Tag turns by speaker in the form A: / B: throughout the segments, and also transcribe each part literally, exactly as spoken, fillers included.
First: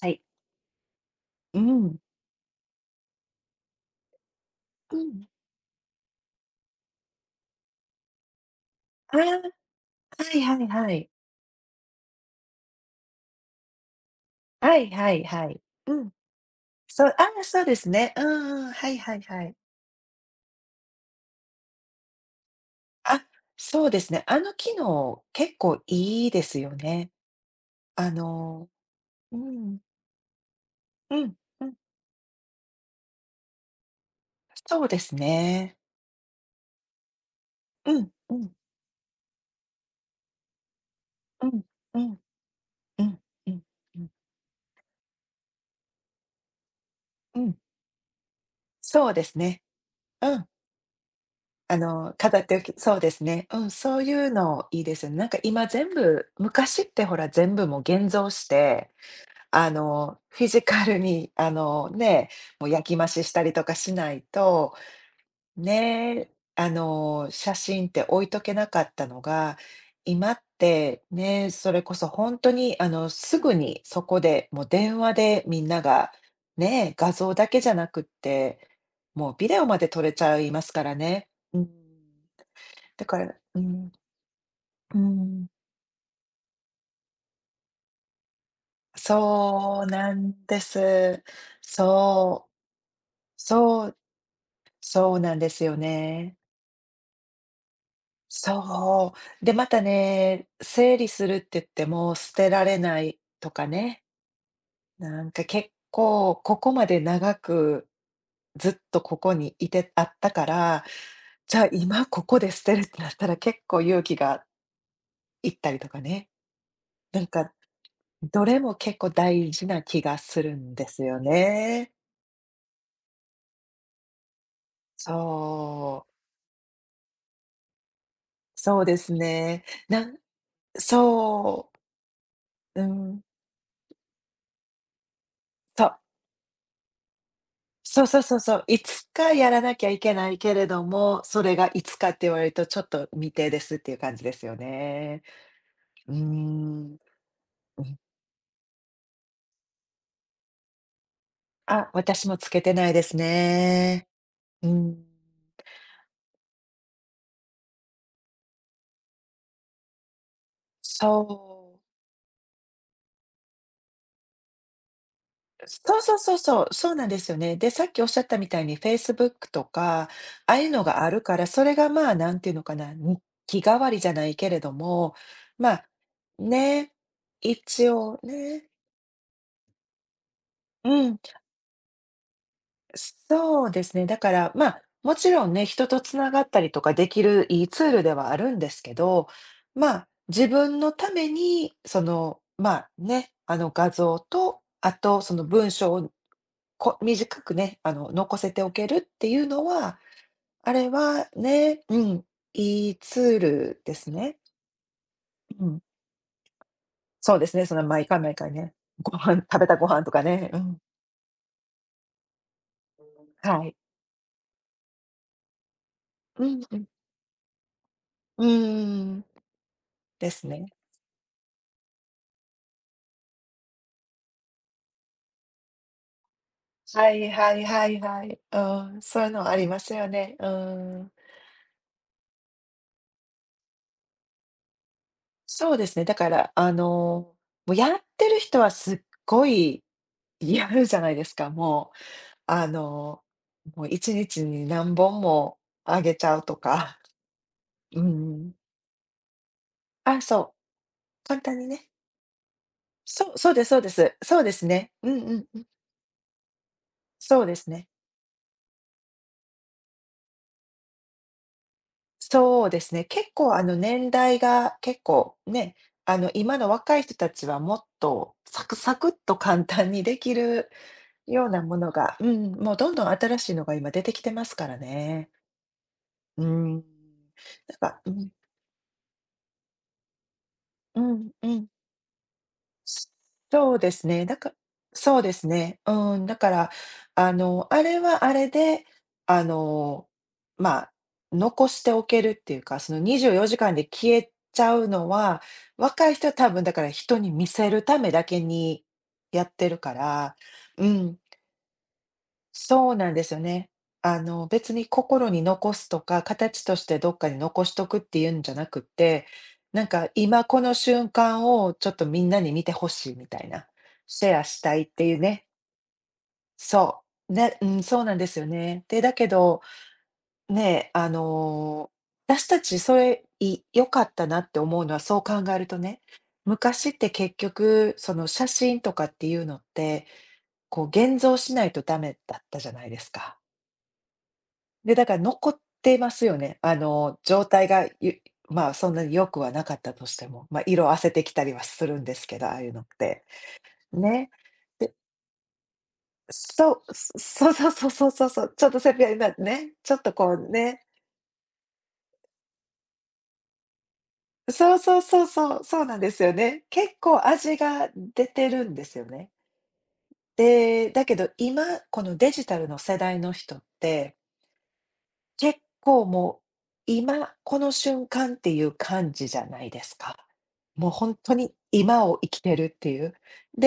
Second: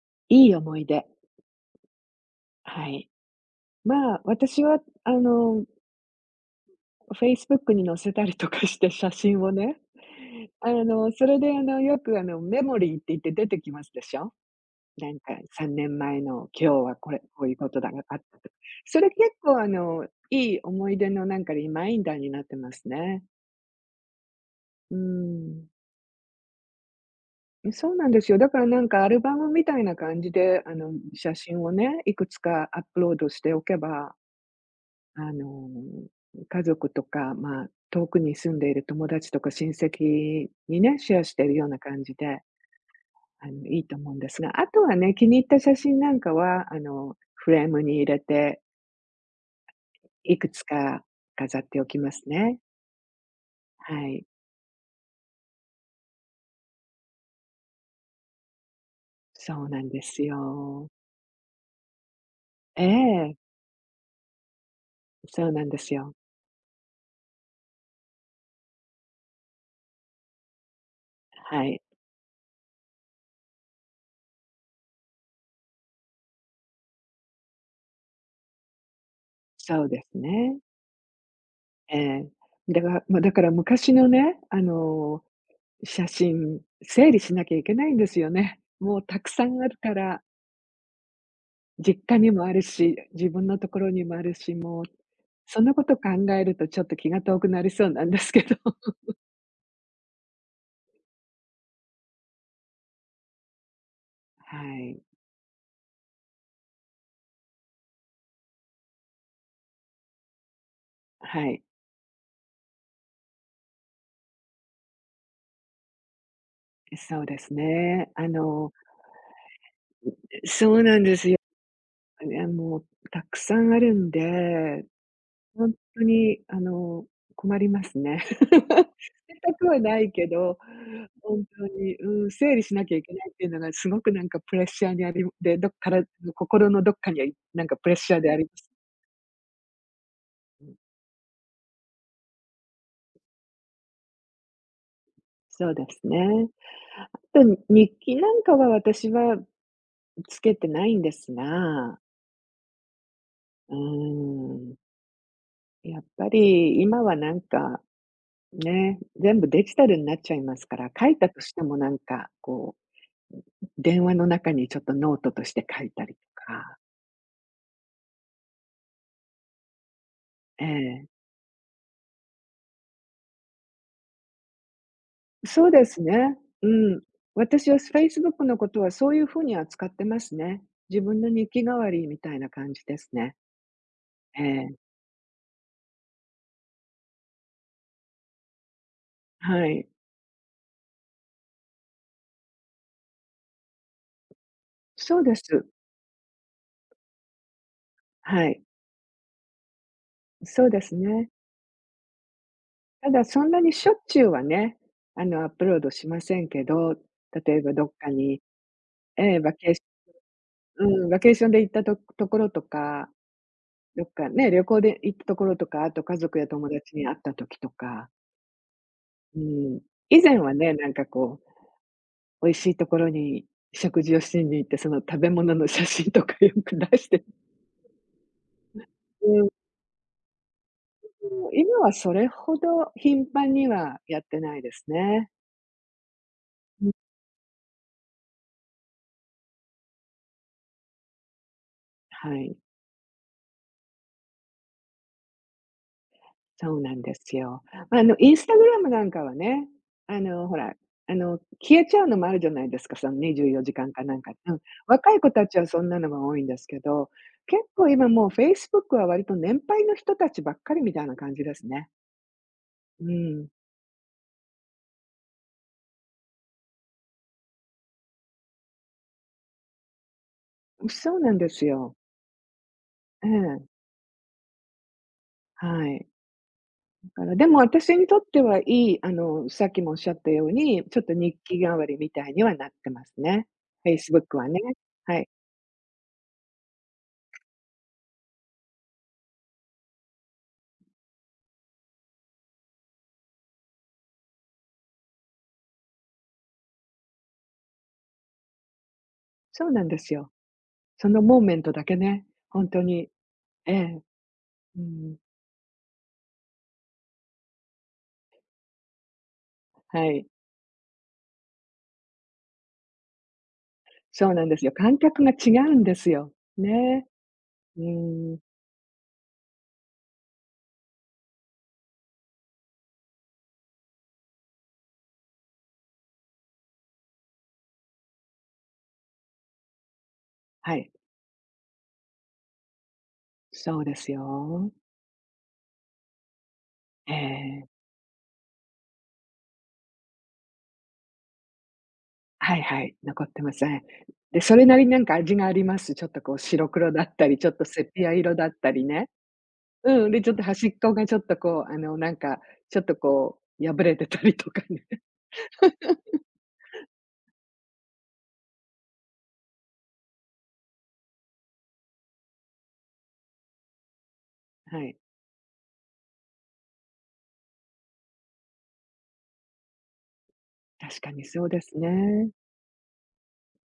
A: はい。
B: いい思い出、
A: うん。
B: はい。まあ、私は
A: う
B: あ
A: ん。
B: の、Facebook に載せたりとかして写
A: あ
B: 真をね、
A: あ、はいはい
B: あ
A: はい。
B: の、それであの、よくあの、メモリーって言って出てきますでしょ。
A: はい
B: な
A: は
B: ん
A: い
B: か
A: はい。
B: 3
A: う
B: 年
A: ん。
B: 前の今日は
A: そ
B: こ
A: う、
B: れ、
A: ああ、
B: こういう
A: そう
B: こ
A: で
B: と
A: す
B: だが
A: ね。
B: あっ
A: う
B: たと。
A: んうん。はい
B: それ
A: はい
B: 結
A: はい。
B: 構あの、いい思い出のなんかリマインダーになってますね。
A: あ、そうですね。あの機
B: うー
A: 能、結
B: ん。
A: 構いいですよね。
B: そうな
A: あ
B: んですよ。だから
A: の
B: なんかアルバ
A: う
B: ムみた
A: ん、
B: いな感じで、あの、
A: うん、
B: 写真
A: う
B: を
A: ん、
B: ね、いくつかアップロードしておけば、
A: そうです
B: あ
A: ね。
B: の、家族とか、まあ、
A: う
B: 遠
A: ん、
B: く
A: う
B: に
A: ん、
B: 住んでいる友達とか親戚にね、シェアして
A: う
B: いる
A: ん、
B: ような
A: う
B: 感じ
A: ん、
B: で、
A: うん、
B: あ
A: うん、
B: の、いいと
A: うん、
B: 思うんですが、あとはね、気に入った写真なんかは、あの、
A: う
B: フ
A: ん、
B: レームに入れて、
A: そうですね。う
B: い
A: ん。
B: くつか飾っ
A: あ
B: ておきま
A: の、
B: す
A: 片手
B: ね。
A: 置きそうですね。うん、そう
B: は
A: い
B: い。
A: うのいいですよね。なんか今全部昔ってほら、全部もう現像して
B: そう
A: あ
B: なんで
A: の、
B: す
A: フィジカ
B: よ。
A: ルに、あの、ね、もう
B: え
A: 焼き増しし
B: え、
A: たりとかしないと、
B: そうなんですよ。
A: ね、あの、写真って置いとけなかったのが、今って、ね、
B: は
A: それ
B: い。
A: こそ本当に、あの、すぐにそこで、もう電話でみんなが、ね、画像だけじゃなくって、もうビデオま
B: そう
A: で撮
B: で
A: れ
B: す
A: ちゃい
B: ね。
A: ますからね。うん。
B: ええ。だか
A: だ
B: ら
A: か
B: まあ、だ
A: ら、
B: から
A: うん、
B: 昔のね、あ
A: う
B: の
A: ん。
B: 写真、整理しなきゃいけないんですよね。もうたくさんある
A: そう
B: か
A: な
B: ら、
A: んです。
B: 実家にも
A: そう、
B: あるし、自分のとこ
A: そ
B: ろ
A: う
B: にもあるし、もう、
A: そうなんで
B: そ
A: す
B: の
A: よ
B: こと考
A: ね。
B: えるとちょっと気が遠くなりそうなんですけど。
A: そう。で、またね、整理するって言っても捨てられないとかね、
B: はい、
A: なんか結構ここまで長くずっとここにいてあったから、
B: は
A: じ
B: い。
A: ゃあ今ここで捨てるってなったら結構勇気がいったりとかね。な
B: そう
A: ん
B: で
A: か
B: すね。あ
A: どれ
B: の、
A: も結構大事な気がする
B: そ
A: ん
B: う
A: で
B: なん
A: す
B: で
A: よ
B: すよ。
A: ね。
B: あもうたくさんあるんで、本当
A: そう。
B: にあの、困りますね。
A: そうで
B: 全
A: すね。
B: くはな
A: な
B: い
A: ん
B: けど、ほんと
A: そ
B: に、うん、整理し
A: う、う
B: なきゃいけ
A: ん、
B: ないっていうのがすごくなんかプレッシャーにありで、どっ
A: そ
B: か
A: う。
B: ら心のどっかになんかプレッ
A: そう
B: シャ
A: そ
B: ー
A: う
B: で
A: そ
B: あ
A: う
B: りま
A: そう。
B: す。
A: いつかやらなきゃいけないけ
B: う
A: れ
B: ん、
A: ども、それがいつかって言われるとちょっと未定ですっていう感じですよね。
B: そうです
A: うー
B: ね。
A: ん。
B: と
A: う
B: 日
A: ん。
B: 記なんかは私はつけてないんです
A: あ、
B: が、
A: 私もつけてないです
B: うー
A: ね。う
B: ん、
A: ん。
B: やっぱり今はなんか、ね、全部デジタルになっちゃいますから、書い
A: そ
B: たとしても
A: う。
B: なんかこう電話の中にちょっとノートとして書い
A: そう
B: た
A: そ
B: り
A: う
B: と
A: そうそう、
B: か、
A: そうなんですよね。で、さっきおっしゃったみたいに Facebook とか、ああ
B: え
A: いうのが
B: え。
A: あるから、それがまあ、なんていうのかな、日記代わりじゃないけれども、
B: そ
A: ま
B: うで
A: あ、
B: すね。う
A: ね、
B: ん。私は
A: 一
B: ス
A: 応
B: Facebook の
A: ね、
B: ことはそういうふうに扱ってますね。自
A: うん。
B: 分の日記代わりみたいな感じですね。
A: そうですね。だか
B: え
A: ら、ま
B: え、
A: あ、もちろんね、人とつながったりとかできるいいツールではあるんですけど、
B: は
A: ま
B: い。
A: あ、自分のために、その、まあね、あの画像と、あと
B: そう
A: そ
B: で
A: の
B: す。
A: 文章をこ短くね、あの、残
B: は
A: せて
B: い。
A: おけるっていうのは、
B: そう
A: あ
B: で
A: れ
B: す
A: は
B: ね。
A: ね、うん、いい
B: た
A: ツ
B: だ
A: ー
B: そんなに
A: ル
B: しょ
A: で
B: っ
A: す
B: ちゅう
A: ね。
B: はね、あの、アッ
A: う
B: プロー
A: ん。
B: ドしませんけど、
A: そうで
B: 例
A: す
B: え
A: ね、
B: ば
A: その
B: どっ
A: 毎
B: か
A: 回毎
B: に、
A: 回ね、ご
B: え
A: 飯、
B: え、バ
A: 食べ
B: ケー
A: た
B: シ
A: ご飯とかね、うん。
B: ョンうん、バケーションで行ったとところとか、
A: はい。
B: どっかね、旅行で行ったところとか、あと家族
A: う
B: や
A: ん
B: 友
A: うん。
B: 達に会った時とか、
A: うーん、
B: うん。以
A: で
B: 前
A: す
B: は
A: ね。
B: ね、なんかこ美味しいところに食事をしに行って、その食べ物の写真とかよく出し
A: は
B: て
A: いはいはいはい。うん、そういう
B: う
A: の
B: ん、
A: ありますよね。うん。
B: 今はそれほど頻繁にはやってないですね。
A: そうですね、だから、あ
B: うん。
A: の、もうやってる人はすっごいやるじゃないですか、もう、
B: はい、
A: あの、もういちにちに何本もあげちゃうと
B: そうな
A: か。
B: んですよ。
A: う
B: あの、インス
A: ん。
B: タグラムなんかはね、
A: あ、
B: あの、
A: そ
B: ほら、あ
A: う、
B: の、
A: 簡単に
B: 消え
A: ね。
B: ちゃうのもあるじゃないですか、その
A: そう、
B: 24
A: そうです
B: 時
A: そうで
B: 間かんか
A: す。
B: なんか
A: そうで
B: うん、
A: すね。うん
B: 若い子
A: うん
B: た
A: う
B: ち
A: ん。
B: はそんなのが多いんですけど、
A: そうで
B: 結
A: すね。
B: 構今もう Facebook は割と年配の人たちばっかりみたいな感じですね。
A: そうですね。結
B: う
A: 構あの年代が結構ね、あの今の若い人たちはもっとサクサクっと簡単にできる
B: ん、そうなん
A: よう
B: で
A: な
B: す
A: もの
B: よ。
A: が、うん、もうどんどん
B: え
A: 新しいの
B: え、
A: が今出てきてますからね。
B: はい。
A: うん。な
B: からでも
A: ん
B: 私
A: か、
B: に
A: う
B: とっ
A: ん、
B: てはいい、あの、さっきもおっしゃったように、ち
A: う
B: ょっと
A: ん、
B: 日
A: う
B: 記
A: ん。
B: 代わりみたいにはなってますね。
A: そうですね。だ
B: Facebook は
A: か
B: ね。
A: そ
B: は
A: う
B: い。
A: ですね。うん、だから、あの、あれはあれで、あの、まあ、残しておけるっていうか、そのにじゅうよじかんで消えちゃうのは、若い人は多分だから人に見せるためだけにやって
B: そう
A: る
B: なん
A: か
B: ですよ。
A: ら、う
B: そ
A: ん。
B: のモーメントだけね、本当
A: そうな
B: に。
A: んですよね。
B: ええ、
A: あの、別
B: う
A: に
B: ん。
A: 心に残すとか、形としてどっかに残しとくっていうんじゃなくって、なん
B: は
A: か
B: い。
A: 今この瞬間をちょっとみんなに見てほしいみたいな、シ
B: そう
A: ェア
B: なんで
A: し
B: すよ。
A: たいっ
B: 感
A: ていう
B: 覚が
A: ね。
B: 違うんですよ。
A: そ
B: ね。
A: う。ね、うん、
B: う
A: そうなんで
B: ん。
A: すよね。で、だけど、ね、あの、私たちそれ、い良かったなって思うのはそう考えるとね、昔って結局、その写真とかっていうのって、
B: は
A: こう
B: い。
A: 現像しないとダメだったじゃないですか。
B: そうですよ。
A: で、だから残ってますよね。あ
B: え
A: の、状態
B: え。
A: がゆまあ、そんなに良くはなかったとしても、まあ、色褪せてきたりはするんですけど、あ
B: は
A: あ
B: い
A: いうの
B: は
A: っ
B: い、
A: て。
B: 残ってます。ん。
A: ね。
B: で、それなりに
A: で
B: なんか味があります。ちょっとこう白
A: そ
B: 黒
A: う、
B: だっ
A: そ
B: たり、ち
A: そ
B: ょ
A: う
B: っと
A: そう
B: セ
A: そ
B: ピ
A: う
B: ア
A: そう
B: 色
A: そ
B: だっ
A: う、ちょっ
B: た
A: と
B: り
A: セピ
B: ね。
A: アになってね、ちょっ
B: うん、
A: と
B: で、ち
A: こ
B: ょっと
A: う
B: 端っ
A: ね。
B: こがちょっとこう、あの、なんか、ちょっとこう、破れてたりとか
A: そう
B: ね。
A: そう そうそう、そうなんですよね。結構味が出てるんですよね。で、だけど今、このデジタルの世代の人って
B: はい。
A: 結構もう、今この瞬間っていう感じじゃないですか。もう
B: 確か
A: 本
B: に
A: 当
B: そう
A: に
B: です
A: 今を生
B: ね。
A: きてるっていう。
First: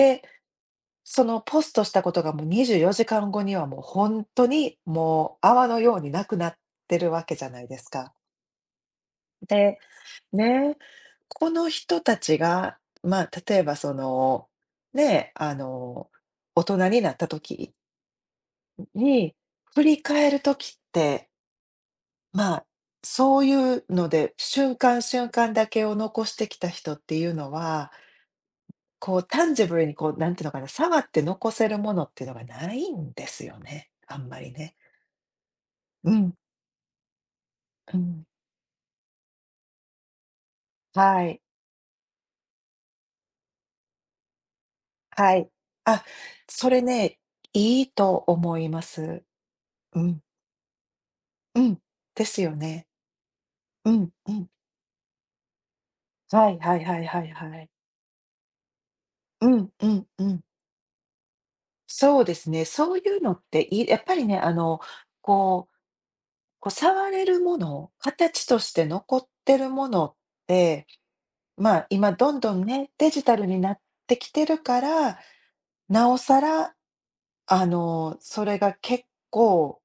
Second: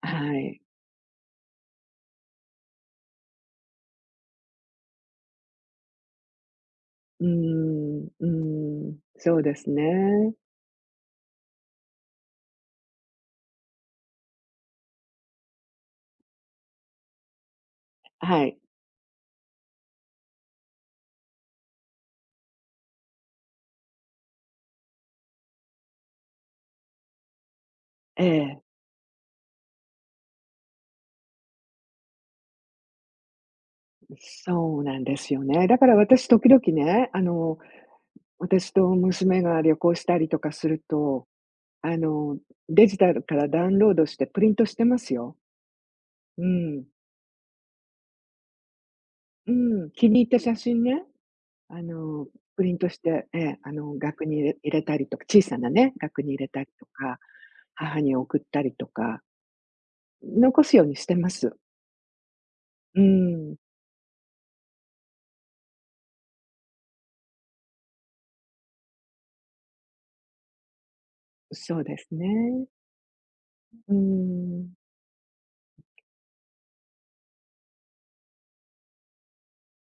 B: はい。
A: そのポストしたことがもうにじゅうよじかんごにはもう本当にもう泡のようになくなってるわ
B: うー
A: けじゃないです
B: ん、う
A: か。
B: ーん、そうです
A: で、
B: ね。
A: ね、この人たちが、まあ、例えばその、ね、あの、大人になった時
B: はい。
A: に、振り返る時ってまあ、そういうので、瞬間瞬間だけを残してきた人っていうのは、
B: ええ、
A: こう、タンジブルにこう、なんていうのかな、触って残せるものっていうのがないんですよね、あんまりね。
B: そうなんですよね。だから
A: う
B: 私
A: ん、
B: 時々ね、あの、
A: うん。
B: 私と娘が旅行したりとかする
A: は
B: と、
A: い、
B: あの、デジタルからダウンロードしてプリントしてます
A: は
B: よ。
A: い。あ、
B: う
A: それ
B: ん。
A: ね、いいと思います。
B: うん、
A: う
B: 気
A: ん、
B: に入った写真ね
A: うん。
B: あ
A: で
B: の、
A: すよ
B: プリン
A: ね。
B: トして、ええ、あ
A: う
B: の、
A: ん、
B: 額
A: う
B: に入
A: ん。
B: れ入れたりとか、小さなね、額に入れ
A: はい
B: たり
A: はい
B: と
A: はいは
B: か、
A: いはい。
B: 母に送ったりとか、
A: うん、うん、うん。
B: 残すようにしてます。
A: そうですね、そう
B: う
A: いうのっ
B: ん、
A: ていいやっぱりね、あの、こうこう触れるもの、形として残ってるものって、ま
B: そう
A: あ、
B: です
A: 今どんどん
B: ね。
A: ね、デジタルになっ
B: う
A: てきてる
B: ん。
A: から、なおさら、あの、それが結構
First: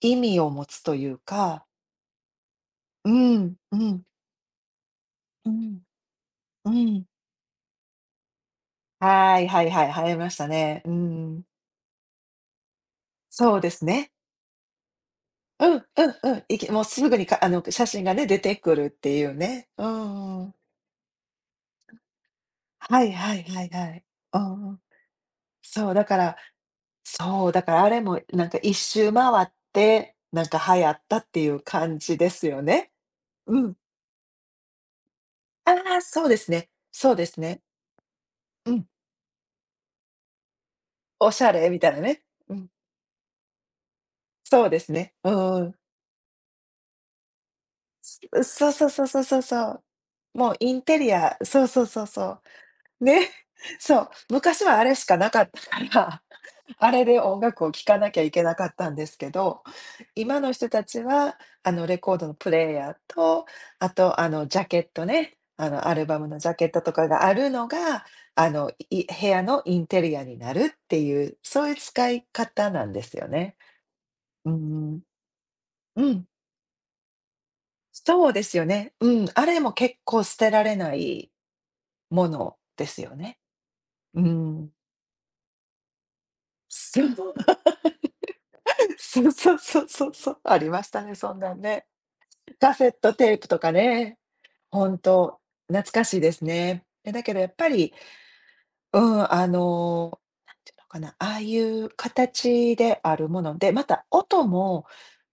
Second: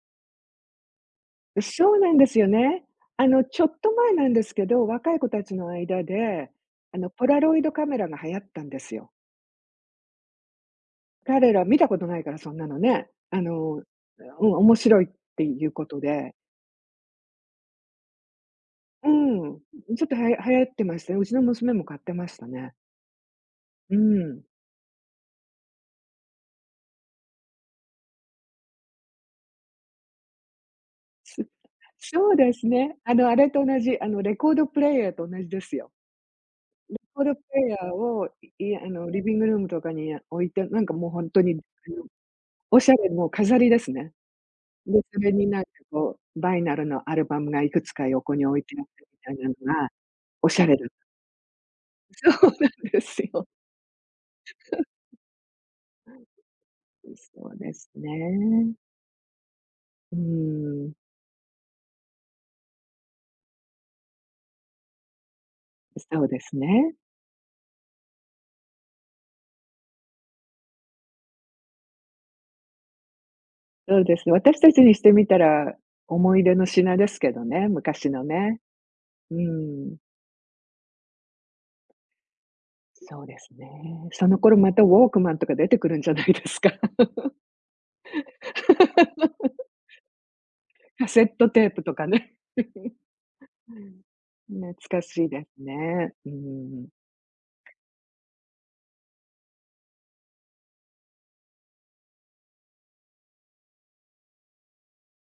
A: 意味を持つというか、
B: そうなんですよね。
A: う
B: あの、
A: ん、
B: ちょ
A: う
B: っと
A: ん、
B: 前なんですけど、若い子た
A: う
B: ちの
A: ん、
B: 間で、
A: う
B: あ
A: ん。
B: の、ポラロイドカメラが流行ったんですよ。
A: はい、はいはい、流行りましたね。うん。
B: 彼ら見たことないから、そんなのね。あ
A: そうで
B: の、う
A: す
B: ん、
A: ね。
B: 面白いって
A: う
B: い
A: ん、
B: う
A: うん、
B: こと
A: う
B: で。
A: ん。いきもうすぐにかあの、写真がね、出てくるっ
B: う
A: ていう
B: ん、
A: ね。う
B: ちょっとはや流
A: ん
B: 行ってましたね。うちの娘も買ってましたね。
A: はいはいはいは
B: う
A: い。う
B: ん。
A: ん。そう、だから、そう、だからあれもなんか一周回って、なんか流行ったって
B: す
A: いう感じで
B: そう
A: す
B: で
A: よ
B: す
A: ね。
B: ね。あの、あれ
A: う
B: と
A: ん。
B: 同じ、あの、レコードプレイヤーと同じです
A: あ
B: よ。
A: あ、そうですね。
B: レ
A: そう
B: コー
A: で
B: ド
A: す
B: プ
A: ね。
B: レイヤーを、
A: う
B: い
A: ん。
B: あの、リビングルームとかに置いて、なんかもう
A: お
B: 本当
A: しゃ
B: に、
A: れみた
B: あ
A: いな
B: の、
A: ね。うん。
B: おしゃれもう飾りですね。
A: そうです
B: で、
A: ね。
B: そ
A: う
B: れに
A: ん
B: なん
A: う
B: か
A: ん。
B: こう、バイナルのアルバムがいくつか横
A: う、
B: に置い
A: そう
B: てあっ
A: そうそ
B: て
A: う
B: み
A: そう
B: たい
A: そう
B: なの
A: そう。
B: が、お
A: もう
B: しゃ
A: イ
B: れ
A: ン
B: だ
A: テリアそうそうそう
B: そ
A: そ
B: うなんで
A: う。
B: す
A: ね、
B: よ。
A: そう、昔はあれしかなかったからあれで音
B: そう
A: 楽を
B: で
A: 聴
B: す
A: かなきゃいけなか
B: ね。
A: ったんですけど、
B: う
A: 今の人た
B: ん。
A: ちは、あの、レコードのプレイヤーと、あと、あの、ジャケットね、あの、アルバ
B: そ
A: ム
B: うで
A: のジャ
B: す
A: ケットと
B: ね。
A: かがあるのが、あの、い部屋のインテリアになるっていう、そういう使い方なんですよね。
B: そうです。
A: うー
B: 私たちにし
A: ん、
B: てみたら、
A: うん、
B: 思い出の品ですけどね、昔の
A: そうです
B: ね。
A: よね。うん、
B: う
A: あれも結
B: ん。
A: 構捨てられないものですよ
B: そう
A: ね。
B: ですね。
A: う
B: その頃
A: ん。
B: またウォークマンとか出てくるんじゃないですか。
A: そう、そう そうそうそうそう、ありました
B: カ
A: ね、
B: セッ
A: そん
B: ト
A: なん
B: テープ
A: ね。
B: とかね。
A: カセッ トテープとかね、
B: 懐
A: ほん
B: かしい
A: と、
B: です
A: 懐か
B: ね。
A: しい
B: う
A: ですね。
B: ん。
A: え、だけどやっぱり、うん、あの、なんていうのかな、ああいう形であるもので、また音も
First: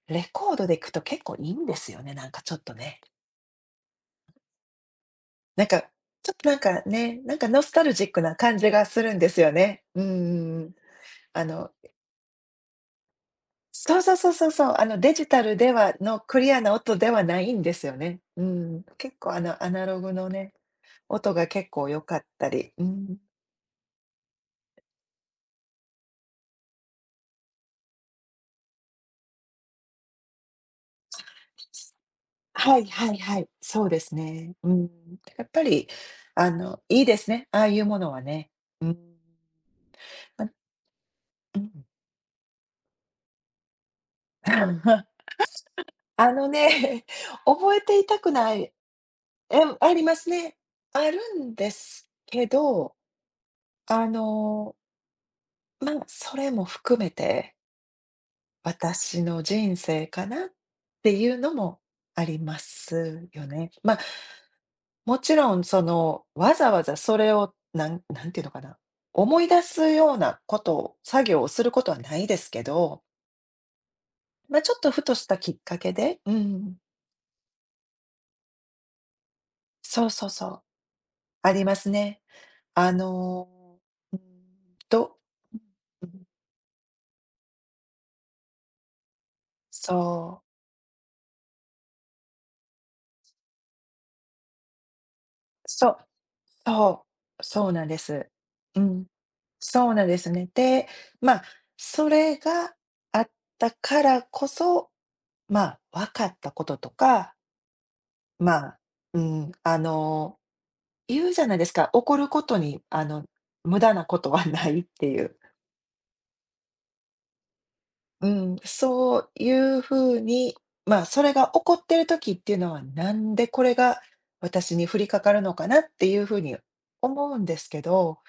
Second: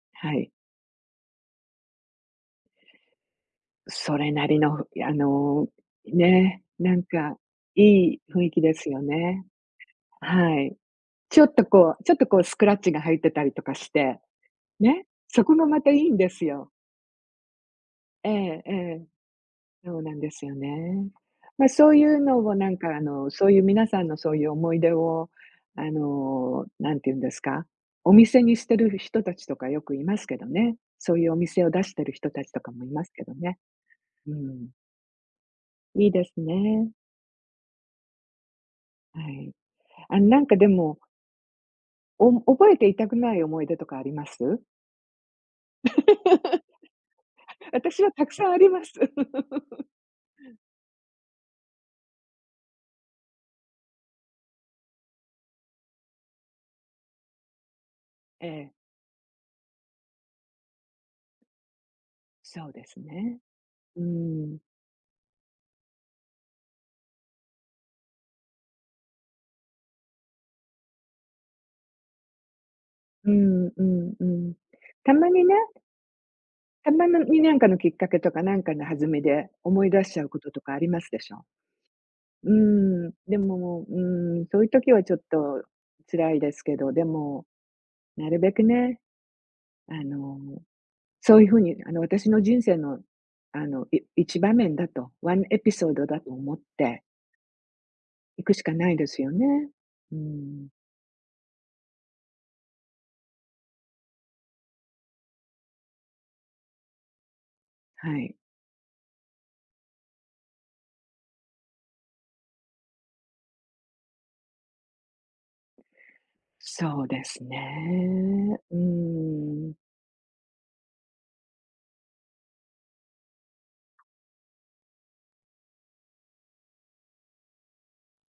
A: レ
B: はい。
A: コードで聞くと結構いいんですよね、なんかちょっとね。
B: それなりの、あ
A: なん
B: の、
A: か、ちょっとなん
B: ね、
A: か
B: なん
A: ね、なん
B: か
A: かノスタルジッ
B: い
A: ク
B: い
A: な
B: 雰囲
A: 感
B: 気
A: じ
B: で
A: が
B: す
A: す
B: よ
A: るんです
B: ね。
A: よね。うんうんう
B: は
A: ん。
B: い。ち
A: あ
B: ょっと
A: の
B: こうちょっとこうスクラッチが入ってたりとかし
A: そうそう
B: て、
A: そうそうそう。あの、
B: ね、
A: デジタ
B: そこ
A: ル
B: が
A: で
B: また
A: は
B: いいん
A: の
B: で
A: ク
B: す
A: リア
B: よ。
A: な音ではないんですよね。
B: え
A: う
B: ええ
A: ん。
B: え。
A: 結構あの、アナ
B: そ
A: ロ
B: うな
A: グ
B: ん
A: の
B: です
A: ね、
B: よね。
A: 音が
B: ま
A: 結
B: あ、
A: 構
B: そう
A: 良
B: い
A: か
B: う
A: っ
B: の
A: た
B: をな
A: り。
B: ん
A: う
B: かあ
A: ん。
B: の、そういう皆さんのそういう思い出を、あの、なんて言うんですか、お店にしてる人たちとかよくいますけどね。そういうお店を出してる人たちとか
A: はい
B: もいます
A: はい
B: けど
A: はい。
B: ね。
A: そうです
B: う
A: ね。
B: ん。
A: うん。やっぱり、
B: いいです
A: あの、
B: ね。
A: いいですね。ああいうものはね。うん。
B: はい。あなん
A: あ、
B: かでも、
A: うん
B: お覚えていたくない思い出とかあります？
A: あの ね、覚えて
B: 私
A: い
B: は
A: た
B: た
A: く
B: くさん
A: な
B: あり
A: い。
B: ます。
A: え、ありますね。あるんですけど、あの、まあ、それも含めて
B: ええ、
A: 私の人生かなっていうのもありま
B: そうです
A: す
B: ね。
A: よね。ま、あ
B: うん。
A: もちろんその、わざわざそれをなんなんていうのかな、思い出すようなことを、作業をすることはないですけど、
B: うんうんうん。
A: まあ、ちょっとふ
B: た
A: とし
B: ま
A: た
B: に
A: き
B: ね
A: っかけでうん、
B: たまのになんかのきっかけとか、なんかの弾みで思い出
A: そう
B: しちゃ
A: そう
B: うこ
A: そ
B: と
A: う、
B: とかありますでしょ？
A: ありますね。
B: う
A: あ
B: ん、で
A: の、
B: も、う
A: うん
B: ん、そういう時はちょ
A: と、
B: っと
A: うん、
B: 辛いですけど、でも、なるべくね、あの、
A: そう。
B: そういう風に、あの、私の人生の、あの、い一場面だと、ワンエピ
A: そ
B: ソー
A: う、
B: ドだと思って
A: そう、そうなんです。
B: いくしか
A: う
B: ない
A: ん。
B: ですよね。
A: そうなん
B: う
A: ですね。
B: ん、
A: で、まあ、それがあったからこそ、まあ、分かったこととか、
B: はい。
A: まあ、うん、あの、言うじゃないですか、怒ることに、あの、無駄なことはないっていう。
B: そうです
A: うん、
B: ね。う
A: そうい
B: ん、
A: うふうに、まあ、それが起こってる時っていうのは、なんでこれが私に降りかかるのかなっていうふうに思うんですけど、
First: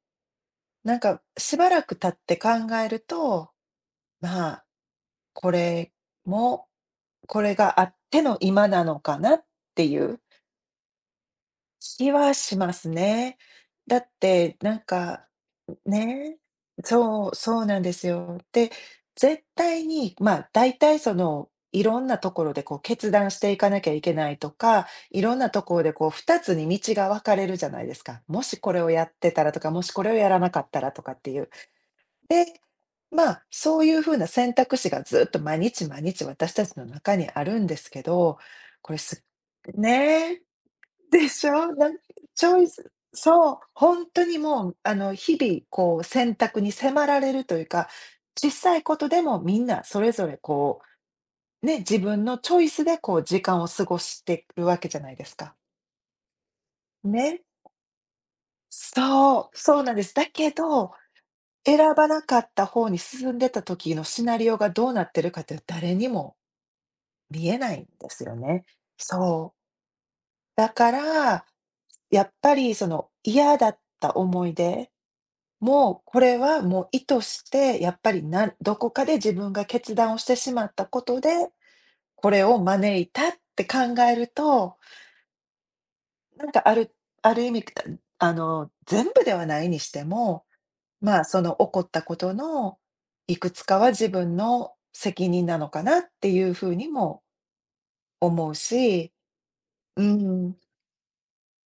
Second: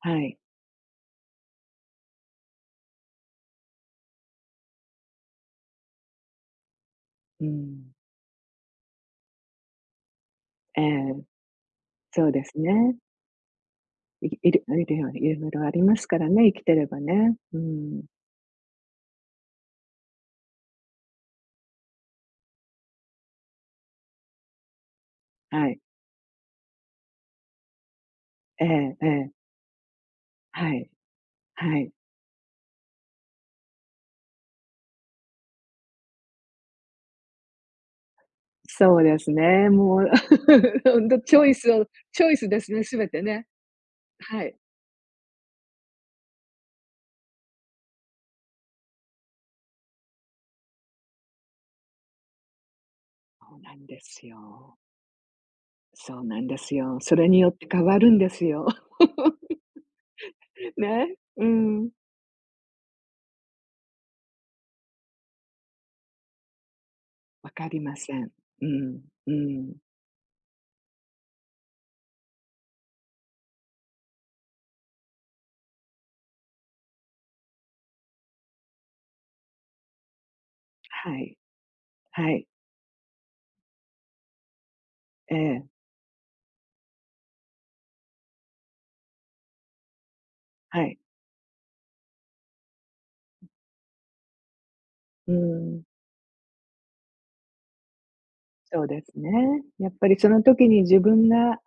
B: はい。
A: なんか、しばらく経って考えると、まあ、これもこ
B: う
A: れがあっ
B: ん。
A: ての今なのかなっていう
B: ええ、
A: 気
B: そう
A: は
B: で
A: し
B: す
A: ます
B: ね。
A: ね。だっ
B: いい
A: て、
B: る
A: なん
B: いるよね、
A: か、
B: いろいろありますから
A: ね、
B: ね、生きてれば
A: そう、
B: ね。う
A: そうなんで
B: ん。
A: すよ。で、絶対に、まあ、大体その、いろんなところでこう決断していかなきゃいけないとか、いろんなと
B: は
A: こ
B: い。
A: ろでこうふたつに道が分かれるじゃないですか。もし
B: え
A: これを
B: え
A: や
B: え
A: っ
B: え。
A: てたらとか、もしこれをやらなかっ
B: は
A: た
B: い。
A: らとかっていう。
B: はい。
A: で、まあ、そういうふうな選択肢がずっと毎日毎日私たちの中にあるんですけど、これ
B: そうで
A: す
B: すね。もう、
A: ねえ、
B: ほん と
A: で
B: チョ
A: し
B: イス
A: ょ？
B: を
A: なん
B: チョイ
A: チ
B: スで
A: ョイ
B: すね、
A: ス
B: 全てね。
A: そう、本当に
B: はい。
A: もう、あの、日々こう選択に迫られるというか、小さいことでもみんなそれぞれこう、ね、自分のチョイスでこう時
B: そう
A: 間を
B: な
A: 過
B: ん
A: ご
B: で
A: し
B: す
A: てるわ
B: よ。
A: けじゃないですか。
B: そうなんですよ。それ
A: ね、
B: によって変わるんですよ。
A: そう、そうなんです。だけど
B: ね、う
A: 選
B: ん。
A: ばなかった方に進んでた時のシナリオがどうなってるかって誰にも見
B: わ
A: え
B: か
A: ない
B: り
A: ん
B: ま
A: で
B: せ
A: す
B: ん。
A: よ
B: う
A: ね。
B: ん、う
A: そう。
B: ん。
A: だから、やっぱりその嫌だった思い出も、これはもう意図して、やっぱりなどこかで自分が決断をしてしまったこ
B: は
A: と
B: い、
A: で、こ
B: は
A: れ
B: い。
A: を招いたって考えると、
B: ええ、
A: なんかあるある意味、あの、全部ではないにしても、
B: はい。
A: まあ、その起こったことのいくつかは自分の責
B: う
A: 任なのか
B: ん、
A: なっていうふうにも思う
B: そうで
A: し、
B: すね。やっ
A: う
B: ぱりその
A: ん、
B: 時に自分が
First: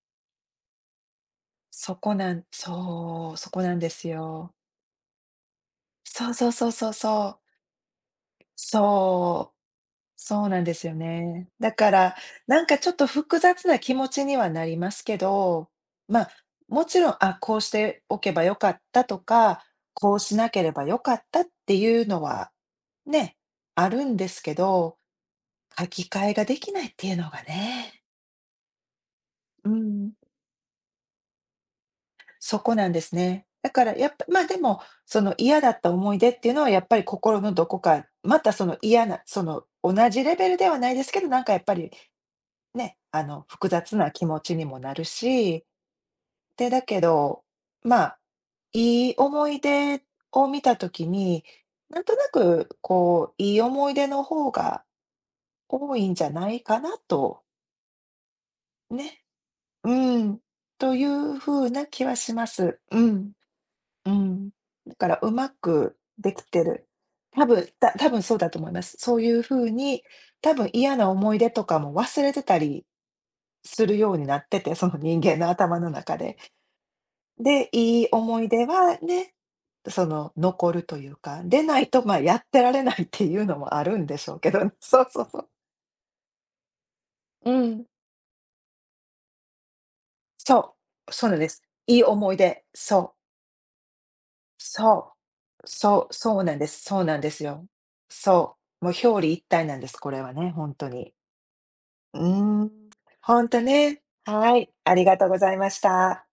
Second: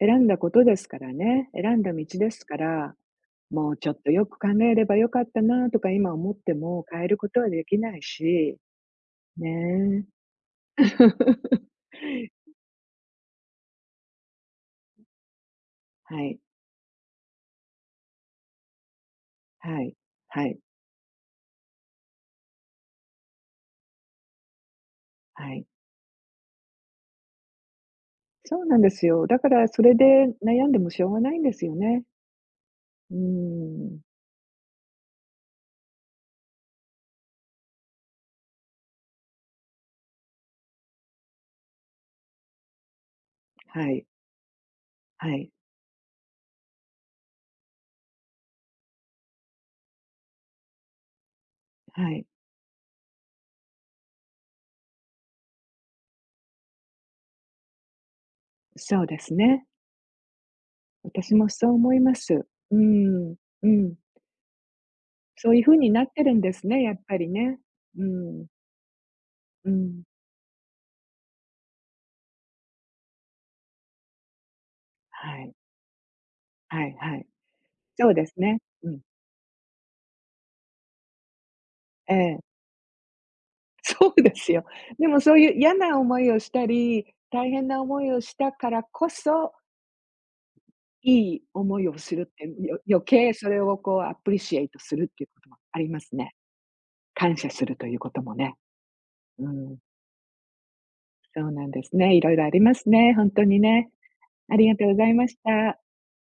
B: 選んだことですからね、選んだ
A: そ
B: 道
A: こ
B: で
A: なん
B: すから、
A: そう、そこ
B: も
A: な
B: う
A: んで
B: ちょっ
A: す
B: とよく考
A: よ。
B: えればよかったなとか今
A: そ
B: 思
A: う
B: っ
A: そう
B: て
A: そう
B: も
A: そう
B: 変えるこ
A: そう。
B: とはできないし、
A: そう、
B: ね
A: そうなんで
B: え。
A: すよね。だから、なんかちょっと複雑な気持ちにはなりますけど、ま
B: は
A: あ、
B: い、
A: もちろん、あ、こうしておけばよかったとか、
B: はい、
A: こうし
B: は
A: な
B: い、
A: ければよかったっていうのは、ね、あるんですけど、
B: はい。
A: 書き換えができないっていうのがね。
B: そうなんですよ。だから
A: う
B: それ
A: ん。
B: で悩んでもしょうがないんですよね。
A: そこなんです
B: うー
A: ね。だから
B: ん。
A: やっぱ、ま、でも、その嫌だった思い出っていうのはやっぱり心のどこか、またその嫌な、その同じレベルではないですけど、なんかやっぱりね、あの、複
B: は
A: 雑
B: い、
A: な気持ちにもなる
B: はい、
A: し、で、だけど、まあ、いい思い出を見たときに、なん
B: は
A: と
B: い。
A: なくこう、いい思い出の方が多いんじゃないかなと、
B: そうで
A: ね。
B: すね。
A: うん、とい
B: 私
A: う
B: も
A: 風
B: そう
A: な
B: 思い
A: 気は
B: ま
A: し
B: す。
A: ます。
B: う
A: うん、
B: ん、うん。
A: うん。だからうま
B: そういうふうに
A: く
B: なって
A: で
B: るん
A: き
B: で
A: て
B: すね、
A: る。
B: やっぱり
A: 多
B: ね。
A: 分、た
B: う
A: 多分そう
B: ん、
A: だと思います。そういう
B: う
A: 風に、
B: ん。
A: 多分嫌な思い出とかも忘れてたりするようになってて、その人間
B: は
A: の
B: い。
A: 頭の中で。
B: はいはい。
A: で、いい
B: そうです
A: 思い
B: ね。
A: 出
B: う
A: は
B: ん。
A: ね、その残るというか、でないと、
B: え
A: ま、やっ
B: え。
A: てられないっていうのもあ るん
B: そ
A: で
B: う
A: し
B: で
A: ょうけ
B: す
A: ど
B: よ。
A: ね、そう
B: でも
A: そう
B: そ
A: そ
B: う
A: う。
B: いう嫌な思いをしたり、
A: う
B: 大変な
A: ん、
B: 思いをしたからこそ、
A: そう、そう
B: い
A: なん
B: い
A: です。
B: 思い
A: い
B: を
A: い
B: する
A: 思
B: っ
A: い
B: て、
A: 出、
B: よ
A: そ
B: 余
A: う。
B: 計それをこうアプリシエイトする
A: そ
B: っていうことも
A: う。
B: ありま
A: そう
B: すね。
A: そうなんです。そうなんで
B: 感
A: す
B: 謝す
A: よ。
B: るということもね。
A: そう。もう表裏一
B: う
A: 体な
B: ん、
A: んです、これはね、ほんとに。
B: そうなんですね。
A: う
B: いろいろあり
A: ーん。
B: ますね、ほん
A: ほ
B: と
A: ん
B: に
A: と
B: ね。
A: ね。
B: あ
A: は
B: り
A: い、
B: がとうご
A: あり
B: ざい
A: が
B: ま
A: とう
B: し
A: ございまし
B: た。
A: た。